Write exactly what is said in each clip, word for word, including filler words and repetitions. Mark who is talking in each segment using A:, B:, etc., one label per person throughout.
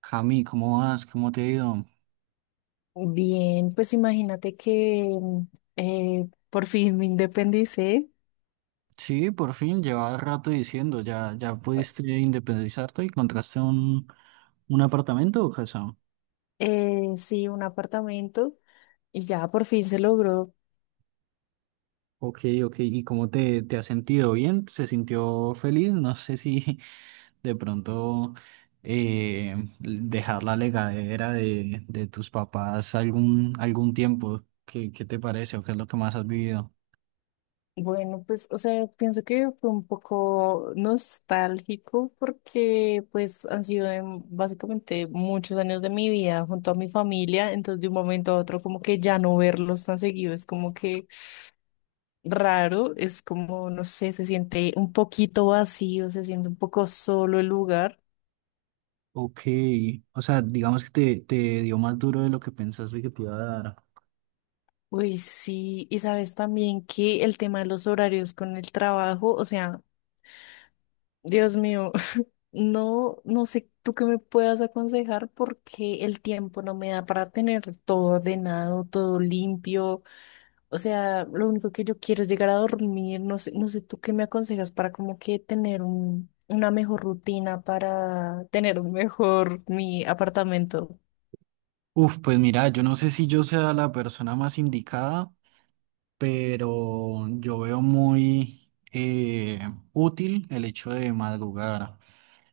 A: Cami, ¿cómo vas? ¿Cómo te ha ido?
B: Bien, pues imagínate que mm, eh, por fin me independicé.
A: Sí, por fin, llevaba rato diciendo, ya, ya pudiste independizarte y encontraste un, un apartamento o casa.
B: Eh, sí, un apartamento y ya por fin se logró.
A: Ok, ok, ¿y cómo te, te has sentido? ¿Bien? ¿Se sintió feliz? No sé si de pronto eh, dejar la legadera de, de tus papás algún, algún tiempo. ¿Qué, qué te parece o qué es lo que más has vivido?
B: Bueno, pues, o sea, pienso que fue un poco nostálgico porque pues han sido em, básicamente muchos años de mi vida junto a mi familia, entonces de un momento a otro como que ya no verlos tan seguido es como que raro, es como, no sé, se siente un poquito vacío, se siente un poco solo el lugar.
A: Ok, o sea, digamos que te, te dio más duro de lo que pensaste que te iba a dar.
B: Uy, sí, y sabes también que el tema de los horarios con el trabajo, o sea, Dios mío, no, no sé tú qué me puedas aconsejar porque el tiempo no me da para tener todo ordenado, todo limpio, o sea, lo único que yo quiero es llegar a dormir, no sé, no sé tú qué me aconsejas para como que tener un, una mejor rutina, para tener un mejor mi apartamento.
A: Uf, pues mira, yo no sé si yo sea la persona más indicada, pero yo veo muy eh, útil el hecho de madrugar,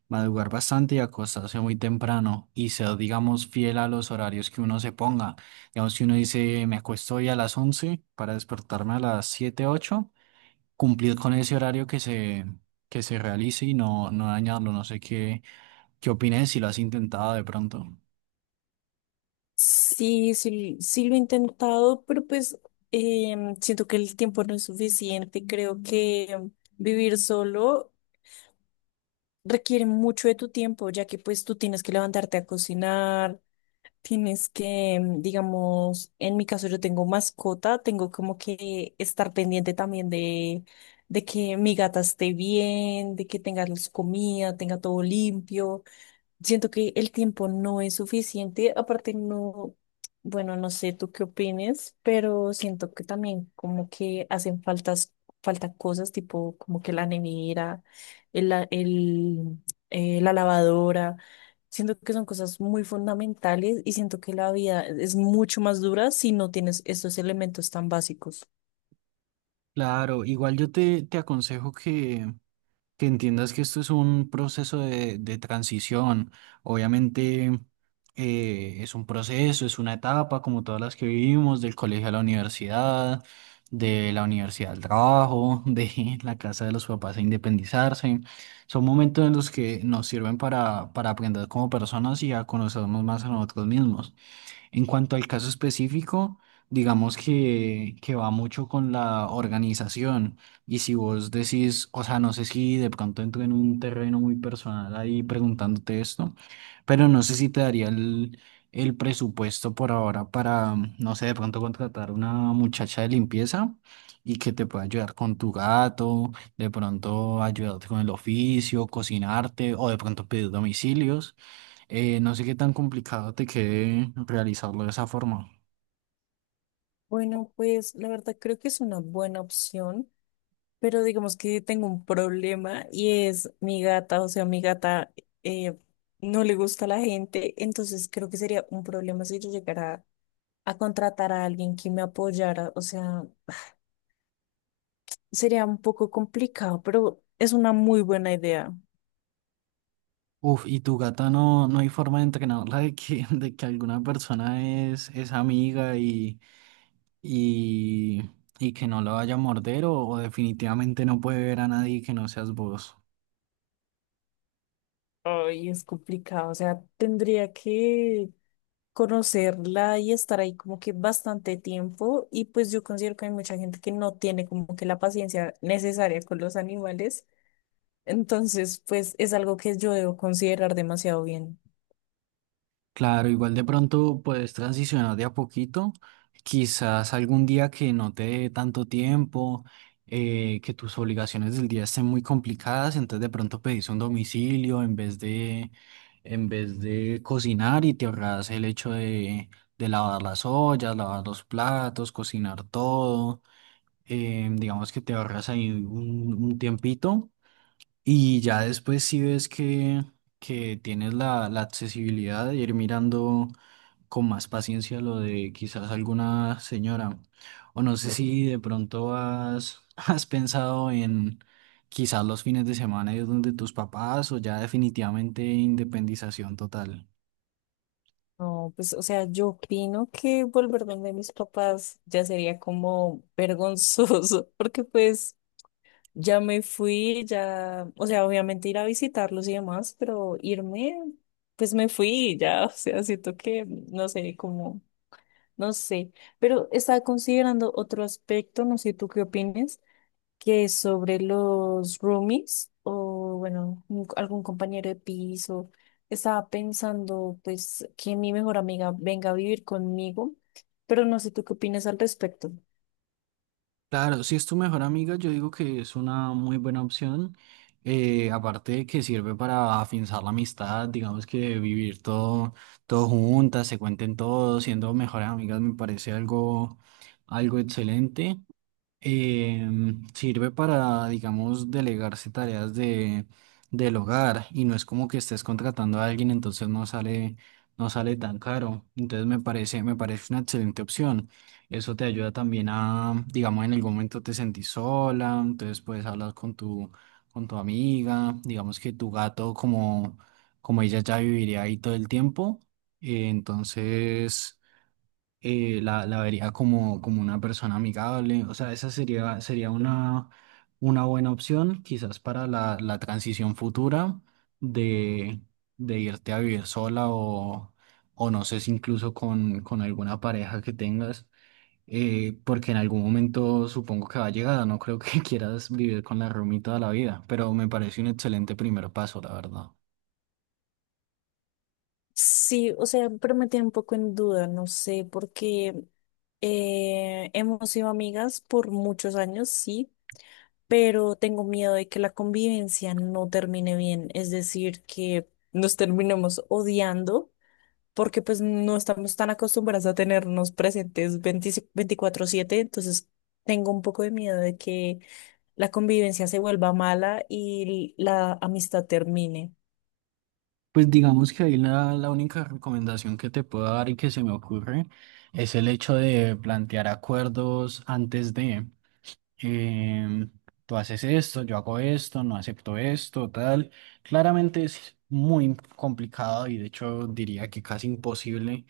A: madrugar bastante y acostarse muy temprano y ser, digamos, fiel a los horarios que uno se ponga. Digamos, si uno dice, me acuesto hoy a las once para despertarme a las siete ocho, cumplir con ese horario que se, que se realice y no, no dañarlo. No sé qué, qué opinas si lo has intentado de pronto.
B: Sí, sí, sí lo he intentado, pero pues em, siento que el tiempo no es suficiente. Creo que vivir solo requiere mucho de tu tiempo, ya que pues tú tienes que levantarte a cocinar, tienes que, em, digamos, en mi caso yo tengo mascota, tengo como que estar pendiente también de, de que mi gata esté bien, de que tenga su comida, tenga todo limpio. Siento que el tiempo no es suficiente, aparte no, bueno, no sé tú qué opines, pero siento que también como que hacen faltas, falta cosas tipo como que la nevera, el, la- el, eh, la lavadora, siento que son cosas muy fundamentales y siento que la vida es mucho más dura si no tienes estos elementos tan básicos.
A: Claro, igual yo te, te aconsejo que, que entiendas que esto es un proceso de, de transición. Obviamente eh, es un proceso, es una etapa como todas las que vivimos, del colegio a la universidad, de la universidad al trabajo, de la casa de los papás a independizarse. Son momentos en los que nos sirven para, para aprender como personas y a conocernos más a nosotros mismos. En cuanto al caso específico, digamos que, que va mucho con la organización. Y si vos decís, o sea, no sé si de pronto entro en un terreno muy personal ahí preguntándote esto, pero no sé si te daría el, el presupuesto por ahora para, no sé, de pronto contratar una muchacha de limpieza y que te pueda ayudar con tu gato, de pronto ayudarte con el oficio, cocinarte o de pronto pedir domicilios. Eh, no sé qué tan complicado te quede realizarlo de esa forma.
B: Bueno, pues la verdad creo que es una buena opción. Pero digamos que tengo un problema y es mi gata, o sea, mi gata eh, no le gusta a la gente, entonces creo que sería un problema si yo llegara a contratar a alguien que me apoyara, o sea, sería un poco complicado, pero es una muy buena idea.
A: Uf, y tu gata no, no hay forma de entrenarla de que, de que alguna persona es, es amiga y, y, y que no la vaya a morder o, o definitivamente no puede ver a nadie que no seas vos.
B: Ay, es complicado, o sea, tendría que conocerla y estar ahí como que bastante tiempo y pues yo considero que hay mucha gente que no tiene como que la paciencia necesaria con los animales. Entonces, pues es algo que yo debo considerar demasiado bien.
A: Claro, igual de pronto puedes transicionar de a poquito, quizás algún día que no te dé tanto tiempo, eh, que tus obligaciones del día estén muy complicadas, entonces de pronto pedís un domicilio en vez de, en vez de cocinar y te ahorras el hecho de, de lavar las ollas, lavar los platos, cocinar todo, eh, digamos que te ahorras ahí un, un tiempito y ya después si ves que, que tienes la, la accesibilidad de ir mirando con más paciencia lo de quizás alguna señora. O no sé si de pronto has, has pensado en quizás los fines de semana ir donde tus papás o ya definitivamente independización total.
B: No, pues, o sea, yo opino que volver donde mis papás ya sería como vergonzoso, porque pues ya me fui, ya, o sea, obviamente ir a visitarlos y demás, pero irme, pues me fui, ya, o sea, siento que, no sé, como, no sé, pero estaba considerando otro aspecto, no sé tú qué opines, que es sobre los roomies o, bueno, un- algún compañero de piso. Estaba pensando, pues, que mi mejor amiga venga a vivir conmigo, pero no sé tú qué opinas al respecto.
A: Claro, si es tu mejor amiga, yo digo que es una muy buena opción. Eh, aparte de que sirve para afianzar la amistad, digamos que vivir todo, todo juntas, se cuenten todo, siendo mejores amigas me parece algo, algo excelente. Em, sirve para, digamos, delegarse tareas de, del hogar y no es como que estés contratando a alguien, entonces no sale, no sale tan caro. Entonces me parece, me parece una excelente opción. Eso te ayuda también a, digamos, en algún momento te sentís sola, entonces puedes hablar con tu, con tu amiga, digamos que tu gato, como, como ella ya viviría ahí todo el tiempo, eh, entonces eh, la, la vería como, como una persona amigable. O sea, esa sería, sería una, una buena opción quizás para la, la transición futura de, de irte a vivir sola o, o no sé si incluso con, con alguna pareja que tengas. Eh, porque en algún momento supongo que va a llegar, no creo que quieras vivir con la roomie toda la vida, pero me parece un excelente primer paso, la verdad.
B: Sí, o sea, pero me tiene un poco en duda, no sé, porque eh, hemos sido amigas por muchos años, sí, pero tengo miedo de que la convivencia no termine bien, es decir, que nos terminemos odiando, porque pues no estamos tan acostumbradas a tenernos presentes 20 veinticuatro siete, entonces tengo un poco de miedo de que la convivencia se vuelva mala y la amistad termine.
A: Pues digamos que ahí la, la única recomendación que te puedo dar y que se me ocurre es el hecho de plantear acuerdos antes de, em, tú haces esto, yo hago esto, no acepto esto, tal. Claramente es muy complicado y de hecho diría que casi imposible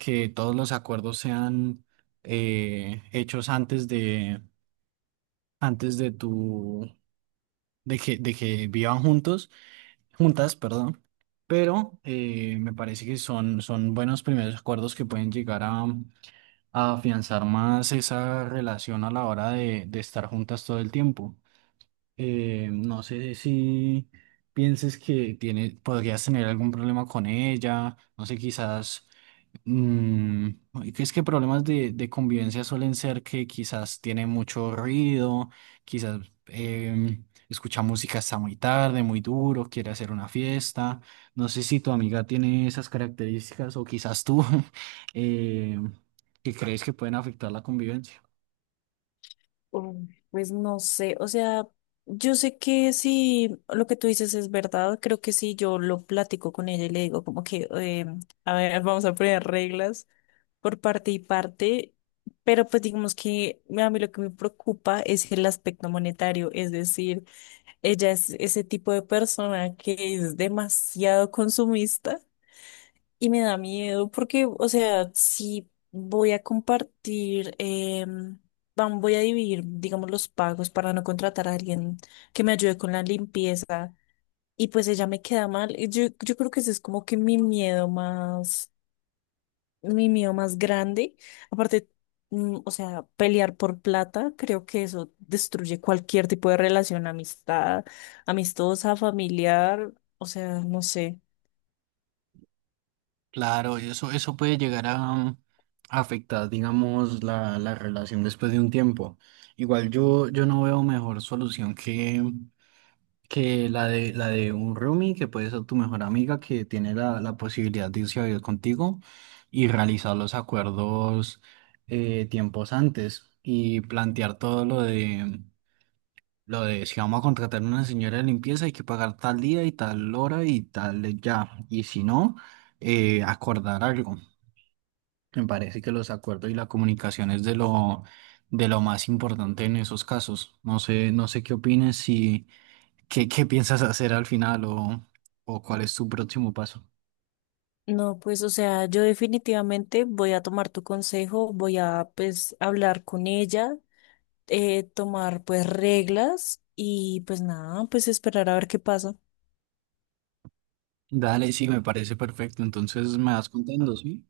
A: que todos los acuerdos sean eh, hechos antes de, antes de tu, de que, de que vivan juntos juntas, perdón, pero eh, me parece que son, son buenos primeros acuerdos que pueden llegar a, a afianzar más esa relación a la hora de, de estar juntas todo el tiempo. Eh, no sé si pienses que tiene, podrías tener algún problema con ella, no sé, quizás. Mm, ay, que es que problemas de, de convivencia suelen ser que quizás tiene mucho ruido, quizás em, escucha música hasta muy tarde, muy duro, quiere hacer una fiesta. No sé si tu amiga tiene esas características o quizás tú em, que crees que pueden afectar la convivencia.
B: Mm, pues no sé, o sea, yo sé que si lo que tú dices es verdad, creo que si yo lo platico con ella y le digo como que, eh, a ver, vamos a poner reglas por parte y parte, pero pues digamos que a mí lo que me preocupa es el aspecto monetario, es decir, ella es ese tipo de persona que es demasiado consumista y me da miedo porque, o sea, si voy a compartir, em, vam- voy a dividir, digamos, los pagos para no contratar a alguien que me ayude con la limpieza y pues ella me queda mal. y Yo, yo creo que ese es como que mi miedo más, mi miedo más grande. Aparte, mm, o sea, pelear por plata, creo que eso destruye cualquier tipo de relación, amistad, amistosa, familiar, o sea, no sé.
A: Claro, eso, eso puede llegar a afectar, digamos, la, la relación después de un tiempo. Igual yo, yo no veo mejor solución que Que la de, la de un roomie, que puede ser tu mejor amiga, que tiene la, la posibilidad de irse a vivir contigo y realizar los acuerdos eh, tiempos antes y plantear todo lo de, lo de si vamos a contratar una señora de limpieza hay que pagar tal día y tal hora y tal ya. Y si no, eh, acordar algo. Me parece que los acuerdos y la comunicación es de lo, de lo más importante en esos casos. No sé, no sé qué opines si... ¿Qué, qué piensas hacer al final o, o cuál es tu próximo paso?
B: No, pues, o sea, yo definitivamente voy a tomar tu consejo, voy a, pues, hablar con ella, eh, tomar, pues, reglas y, pues, nada, pues, esperar a ver qué pasa.
A: Dale, sí, me parece perfecto. Entonces me vas contando, ¿sí?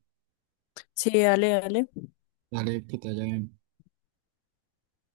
B: Sí, dale, dale.
A: Dale, que te haya bien.